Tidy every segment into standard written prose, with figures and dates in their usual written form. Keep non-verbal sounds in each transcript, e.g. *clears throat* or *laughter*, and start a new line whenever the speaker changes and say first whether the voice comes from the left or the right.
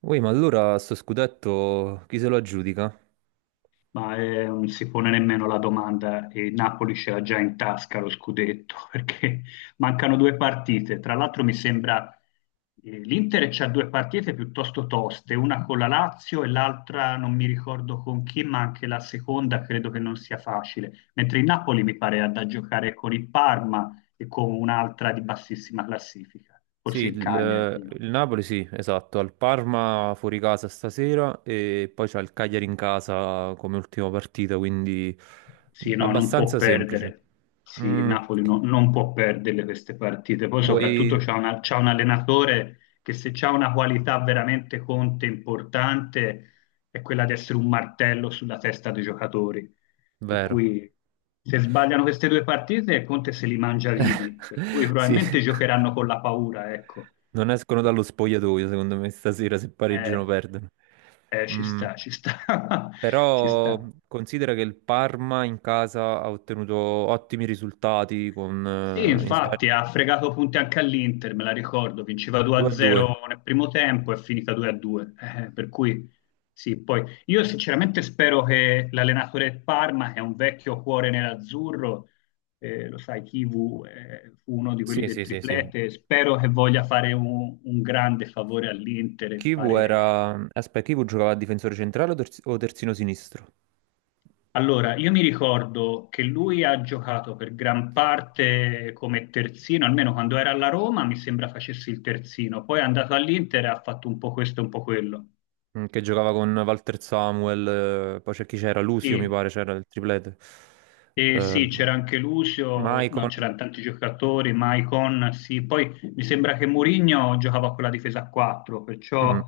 right: Ui, ma allora sto scudetto chi se lo aggiudica?
left: Non si pone nemmeno la domanda e il Napoli ce l'ha già in tasca lo scudetto *laughs* perché mancano due partite. Tra l'altro mi sembra l'Inter c'ha due partite piuttosto toste, una con la Lazio e l'altra non mi ricordo con chi, ma anche la seconda credo che non sia facile. Mentre il Napoli mi pare ha da giocare con il Parma e con un'altra di bassissima classifica,
right: Sì,
left: forse il Cagliari.
right: il, il Napoli sì, esatto, al Parma fuori casa stasera e poi c'ha il Cagliari in casa come ultima partita, quindi
left: Sì, no, non può
right: abbastanza semplice.
left: perdere. Sì, il
right: Mm,
left: Napoli non può perdere queste partite. Poi soprattutto
right: vuoi...
left: c'ha un allenatore che se c'ha una qualità veramente Conte importante è quella di essere un martello sulla testa dei giocatori. Per
right: Vero.
left: cui se sbagliano queste due partite Conte se li mangia vivi, per cui
right: *laughs* Sì,
left: probabilmente giocheranno con la paura, ecco.
right: non escono dallo spogliatoio secondo me stasera se pareggiano
left: Eh,
right: perdono. Mm.
left: ci sta, *laughs* ci
right: Però
left: sta.
right: considera che il Parma in casa ha ottenuto ottimi risultati con
left: Sì,
right: in Svezia
left: infatti ha fregato punti anche all'Inter, me la ricordo, vinceva
right: 2-2.
left: 2-0 nel primo tempo e è finita 2-2. Per cui sì, poi io sinceramente spero che l'allenatore del Parma, che è un vecchio cuore nerazzurro, lo sai, Kivu fu uno di quelli
right: Sì,
left: del
right: sì, sì, sì.
left: triplete, spero che voglia fare un grande favore all'Inter e
right: Kivu
left: fare.
right: era... Aspetta, Kivu giocava a difensore centrale o, o terzino sinistro?
left: Allora, io mi ricordo che lui ha giocato per gran parte come terzino, almeno quando era alla Roma, mi sembra facesse il terzino. Poi è andato all'Inter e ha fatto un po' questo e un po' quello.
right: Mm, che giocava con Walter Samuel, poi c'è chi c'era, Lucio mi
left: Sì,
right: pare, c'era il triplete.
left: e
right: Eh,
left: sì, c'era anche Lucio, no,
right: Maicon,
left: c'erano tanti giocatori, Maicon, sì. Poi mi sembra che Mourinho giocava con la difesa a 4,
right: mm,
left: perciò,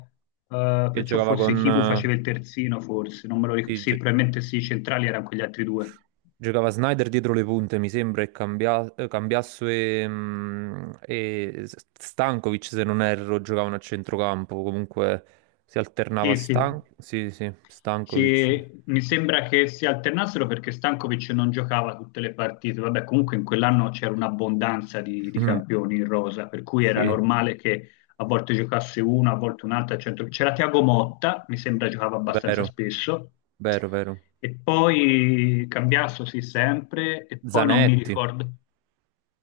right: che
left: perciò
right: giocava
left: forse
right: con...
left: Chivu faceva il terzino, forse, non me lo ricordo.
right: sì,
left: Sì, probabilmente sì, i centrali erano quegli altri due.
right: Giocava Snyder dietro le punte, mi sembra, e Cambiasso e, mm, e Stankovic, se non erro, giocavano a centrocampo. Comunque si alternava
left: Sì, sì.
right: Stan... Sì, sì, Stankovic.
left: Sì, mi sembra che si alternassero perché Stankovic non giocava tutte le partite. Vabbè, comunque in quell'anno c'era un'abbondanza
right: *laughs*
left: di
right: Mm,
left: campioni in rosa, per cui era
right: sì,
left: normale che a volte giocasse una, a volte un'altra. C'era Tiago Motta, mi sembra giocava abbastanza
right: vero,
left: spesso,
right: vero, vero.
left: e poi Cambiasso sì sempre, e poi non mi
right: Zanetti.
left: ricordo.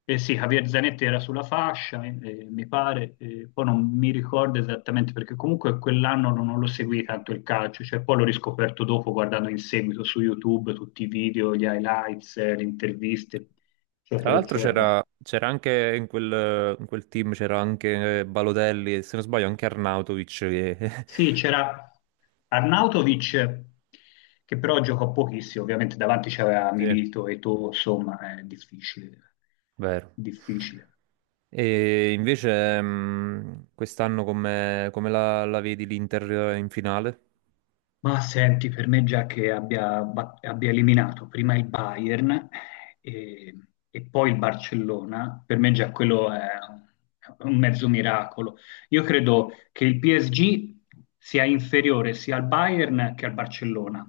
left: Eh sì, Javier Zanetti era sulla fascia, mi pare, poi non mi ricordo esattamente perché comunque quell'anno non, non lo seguì tanto il calcio, cioè poi l'ho riscoperto dopo guardando in seguito su YouTube tutti i video, gli highlights, le interviste,
right: Tra
left: eccetera,
right: l'altro
left: eccetera.
right: c'era anche in quel team, c'era anche Balotelli e se non sbaglio anche Arnautovic che...
left: Sì,
right: *laughs*
left: c'era Arnautovic, che però giocò pochissimo, ovviamente davanti c'era
right: Sì.
left: Milito e Eto'o, insomma, è difficile,
right: Vero.
left: difficile.
right: E invece quest'anno come, come la, la vedi l'Inter in finale?
left: Ma senti, per me già che abbia eliminato prima il Bayern e, e poi il Barcellona, per me già quello è un mezzo miracolo. Io credo che il PSG sia inferiore sia al Bayern che al Barcellona,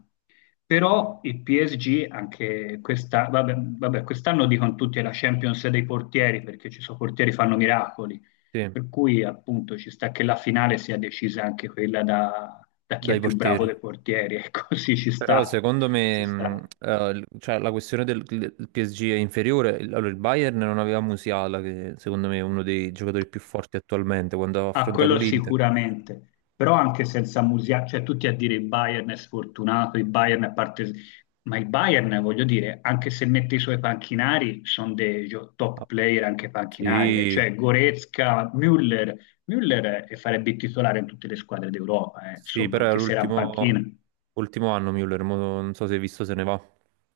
left: però il PSG anche questa, vabbè, vabbè, quest'anno dicono tutti è la Champions dei portieri perché ci sono portieri che fanno miracoli,
right: Sì,
left: per cui appunto ci sta che la finale sia decisa anche quella da, da chi
right: dai
left: è più bravo
right: portieri.
left: dei portieri, e così *laughs* ci
right: Però
left: sta,
right: secondo
left: ci
right: me
left: sta.
right: cioè, la questione del PSG è inferiore. Allora, il Bayern non aveva Musiala, che secondo me è uno dei giocatori più forti attualmente quando ha
left: A
right: affrontato
left: quello
right: l'Inter.
left: sicuramente, però anche senza Musiala, cioè tutti a dire il Bayern è sfortunato, il Bayern è parte... Ma il Bayern, voglio dire, anche se mette i suoi panchinari, sono dei
right: Ah,
left: top player anche panchinari, eh.
right: sì,
left: Cioè Goretzka, Müller, Müller farebbe il titolare in tutte le squadre d'Europa, eh.
right: sì,
left: Insomma,
right: però era
left: anche se era in
right: l'ultimo
left: panchina.
right: ultimo anno Müller, mo non so se hai visto se ne va.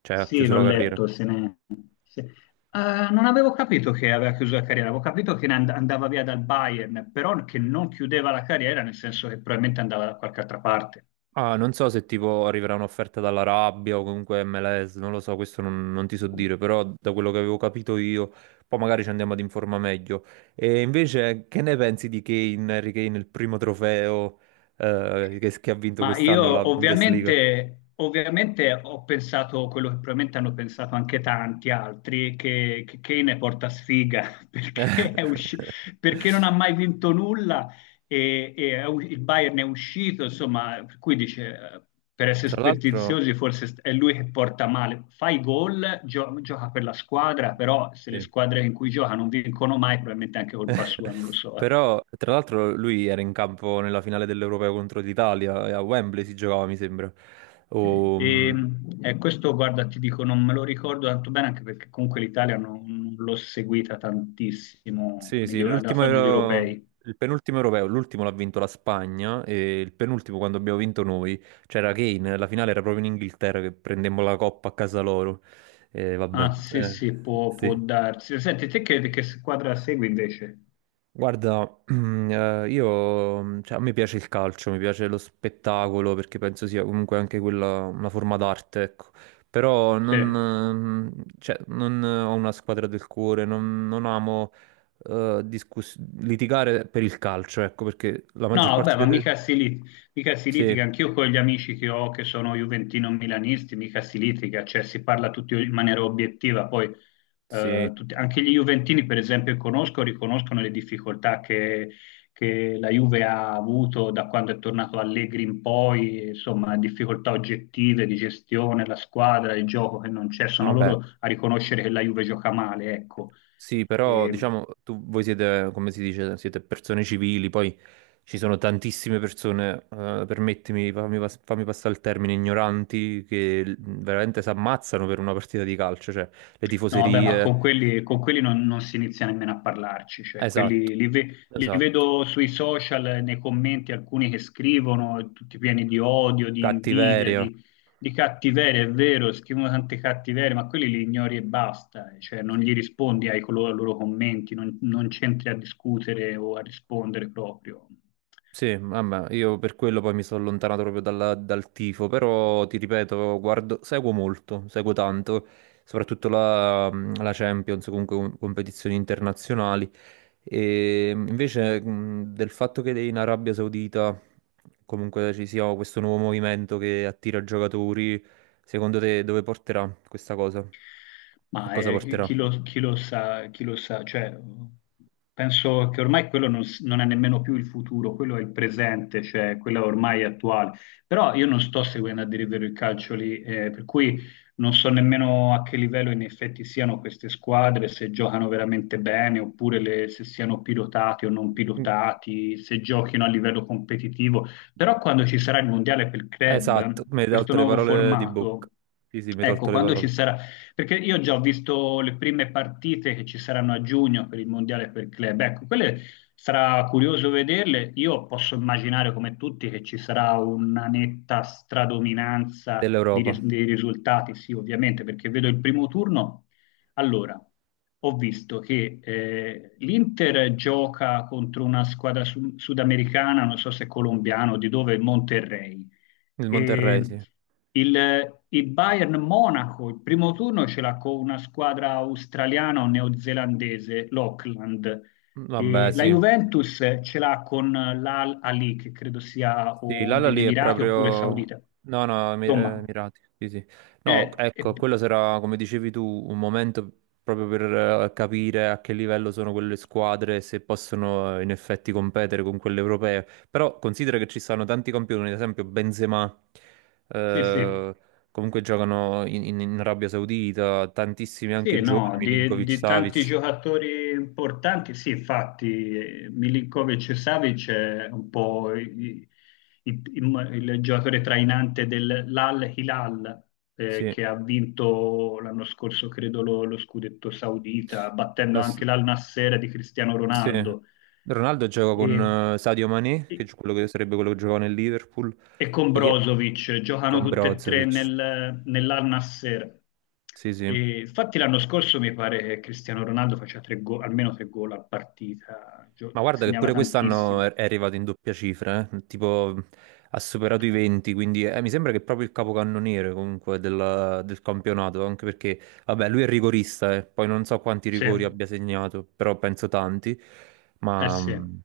right: Cioè, ha
left: Sì,
right: chiuso
left: l'ho
right: la carriera.
left: letto. Se ne... se- Non avevo capito che aveva chiuso la carriera, avevo capito che andava via dal Bayern, però che non chiudeva la carriera, nel senso che probabilmente andava da qualche altra parte.
right: Ah, non so se tipo arriverà un'offerta dall'Arabia o comunque MLS, non lo so, questo non, non ti so dire, però da quello che avevo capito io, poi magari ci andiamo ad informare meglio. E invece, che ne pensi di Kane, Harry Kane, il primo trofeo che ha vinto
left: Ma
right: quest'anno la
left: io
right: Bundesliga?
left: ovviamente, ovviamente ho pensato quello che probabilmente hanno pensato anche tanti altri, che Kane porta sfiga *laughs* perché
right: *laughs*
left: non ha mai vinto nulla e il Bayern è uscito, insomma, per cui dice, per essere
right: Tra l'altro,
left: superstiziosi è lui che porta male. Fa i gol, gioca per la squadra, però se le
right: sì.
left: squadre in cui gioca non vincono mai, probabilmente è anche colpa sua, non lo
right: *laughs*
left: so. Eh.
right: Però, tra l'altro, lui era in campo nella finale dell'Europeo contro l'Italia, e a Wembley si giocava, mi sembra. O, mm,
left: E, questo, guarda, ti dico, non me lo ricordo tanto bene, anche perché comunque l'Italia non, non l'ho seguita tantissimo
right: sì, sì,
left: negli europei.
right: il penultimo europeo, l'ultimo l'ha vinto la Spagna e il penultimo quando abbiamo vinto noi c'era Kane, la finale era proprio in Inghilterra che prendemmo la coppa a casa loro. E vabbè,
left: Ah, sì, sì, può, può
right: sì.
left: darsi. Senti, te che squadra segui invece?
right: Guarda, *clears throat* io, cioè, a me piace il calcio, mi piace lo spettacolo perché penso sia comunque anche quella una forma d'arte, ecco. Però
left: Sì.
right: non, cioè, non ho una squadra del cuore, non, non amo eh, discuss- litigare per il calcio, ecco, perché la
left: No,
right: maggior parte
left: vabbè, ma
right: delle...
left: mica si
right: Sì,
left: litiga, anch'io con gli amici che ho che sono juventino-milanisti, mica si litiga, cioè si parla tutti in maniera obiettiva, poi
right: sì,
left: anche gli juventini per esempio conosco, riconoscono le difficoltà che la Juve ha avuto da quando è tornato Allegri in poi, insomma difficoltà oggettive di gestione, la squadra, il gioco che non c'è, sono
right: vabbè.
left: loro a riconoscere che la Juve gioca male, ecco.
right: Sì, però diciamo, tu, voi siete, come si dice, siete persone civili, poi ci sono tantissime persone, permettimi, fammi passare il termine, ignoranti, che veramente si ammazzano per una partita di calcio, cioè le
left: No, vabbè, ma
right: tifoserie,
left: con quelli non si inizia nemmeno a parlarci, cioè
right: esatto,
left: quelli li
right: esatto,
left: vedo sui social, nei commenti, alcuni che scrivono, tutti pieni di odio, di invidia,
right: cattiveria.
left: di cattiveria, è vero, scrivono tante cattiverie, ma quelli li ignori e basta, cioè non gli rispondi ai loro commenti, non, non c'entri a discutere o a rispondere proprio.
right: Sì, vabbè, io per quello poi mi sono allontanato proprio dal tifo, però ti ripeto, guardo, seguo molto, seguo tanto, soprattutto la, la Champions, comunque competizioni internazionali. E invece del fatto che in Arabia Saudita comunque ci sia questo nuovo movimento che attira giocatori, secondo te dove porterà questa cosa? A
left: Ma
right: cosa porterà?
left: chi lo sa, cioè, penso che ormai quello non, s- non è nemmeno più il futuro, quello è il presente, cioè quello ormai è attuale. Però io non sto seguendo a dire il vero il calcio lì, per cui non so nemmeno a che livello in effetti siano queste squadre, se giocano veramente bene, oppure se siano pilotati o non
right: Mm,
left: pilotati, se giochino a livello competitivo. Però quando ci sarà il mondiale per il
right: esatto,
left: club,
right: mi hai
left: questo
right: tolto le
left: nuovo
right: parole di bocca.
left: formato,
right: Sì, sì, mi hai tolto
left: ecco,
right: le
left: quando ci
right: parole.
left: sarà perché io già ho visto le prime partite che ci saranno a giugno per il mondiale per club, ecco, quelle sarà curioso vederle, io posso immaginare come tutti che ci sarà una netta stradominanza
right: Dell'Europa.
left: dei risultati, sì ovviamente, perché vedo il primo turno, allora, ho visto che l'Inter gioca contro una squadra sudamericana, non so se colombiana o di dove, Monterrey.
right: Il
left: E
right: Monterrey, sì.
left: il Bayern Monaco, il primo turno ce l'ha con una squadra australiana o neozelandese, l'Auckland.
right: Vabbè,
left: E la
right: sì.
left: Juventus ce l'ha con l'Al Ali, che credo sia
right: Sì,
left: o degli
right: l'Al-Ahly è
left: Emirati oppure
right: proprio...
left: Saudita.
right: No, no,
left: Insomma,
right: Emirati, sì, sì. No,
left: eh, eh,
right: ecco, quello sarà, come dicevi tu, un momento proprio per capire a che livello sono quelle squadre, e se possono in effetti competere con quelle europee. Però considera che ci stanno tanti campioni, ad esempio Benzema,
left: sì, sì.
right: eh, comunque giocano in, in Arabia Saudita, tantissimi
left: Sì,
right: anche giovani,
left: no, di tanti
right: Milinkovic-Savic,
left: giocatori importanti, sì, infatti Milinkovic e Savic è un po' il giocatore trainante dell'Al Hilal
right: sì.
left: che ha vinto l'anno scorso, credo, lo scudetto saudita, battendo
right: La,
left: anche l'Al Nassr di Cristiano
right: sì.
left: Ronaldo.
right: Ronaldo gioca
left: E-
right: con Sadio Mané, che è quello che sarebbe quello che giocava nel Liverpool.
left: e con
right: Poi chi è?
left: Brozovic, giocano
right: Con
left: tutte e tre
right: Brozovic.
left: nell'Al-Nassr.
right: Sì, sì.
left: E infatti l'anno scorso mi pare che Cristiano Ronaldo faceva almeno tre gol a partita,
right: Ma guarda che
left: segnava
right: pure quest'anno
left: tantissimo.
right: è arrivato in doppia cifra, eh. Tipo ha superato i 20, quindi mi sembra che è proprio il capocannoniere comunque del campionato, anche perché, vabbè, lui è rigorista, eh. Poi non so quanti
left: Sì,
right: rigori
left: eh
right: abbia segnato, però penso tanti, ma
left: sì.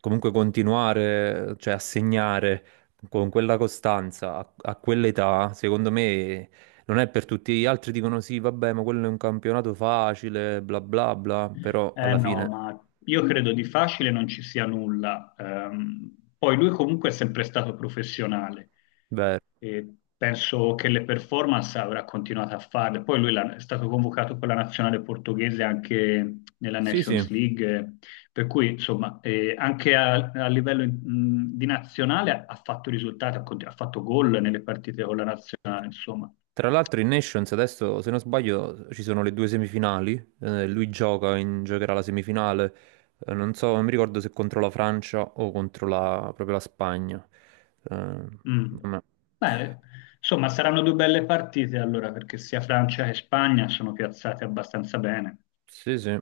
right: comunque continuare, cioè a segnare con quella costanza a, a quell'età, secondo me non è per tutti. Gli altri dicono sì, vabbè, ma quello è un campionato facile, bla bla bla, però
left: Eh
right: alla
left: no,
right: fine...
left: ma io credo di facile non ci sia nulla. Poi lui comunque è sempre stato professionale
right: Vero.
left: e penso che le performance avrà continuato a farle. Poi è stato convocato con la nazionale portoghese anche nella
right: Sì, sì.
left: Nations League, per cui insomma anche a, a livello di nazionale ha fatto risultati, ha fatto gol nelle partite con la nazionale, insomma.
right: Tra l'altro in Nations adesso, se non sbaglio, ci sono le due semifinali. Lui gioca, giocherà la semifinale. Non so, non mi ricordo se contro la Francia o contro la, proprio la Spagna. Eh,
left: Mm.
right: vabbè.
left: Beh, insomma, saranno due belle partite allora, perché sia Francia che Spagna sono piazzate abbastanza bene.
right: Sì, sì.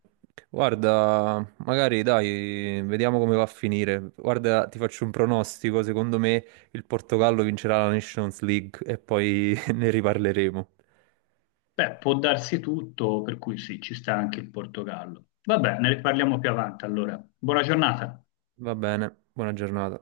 right: Guarda, magari dai, vediamo come va a finire. Guarda, ti faccio un pronostico. Secondo me il Portogallo vincerà la Nations League e poi *laughs* ne riparleremo.
left: Beh, può darsi tutto, per cui sì, ci sta anche il Portogallo. Vabbè, ne riparliamo più avanti allora. Buona giornata.
right: Va bene, buona giornata.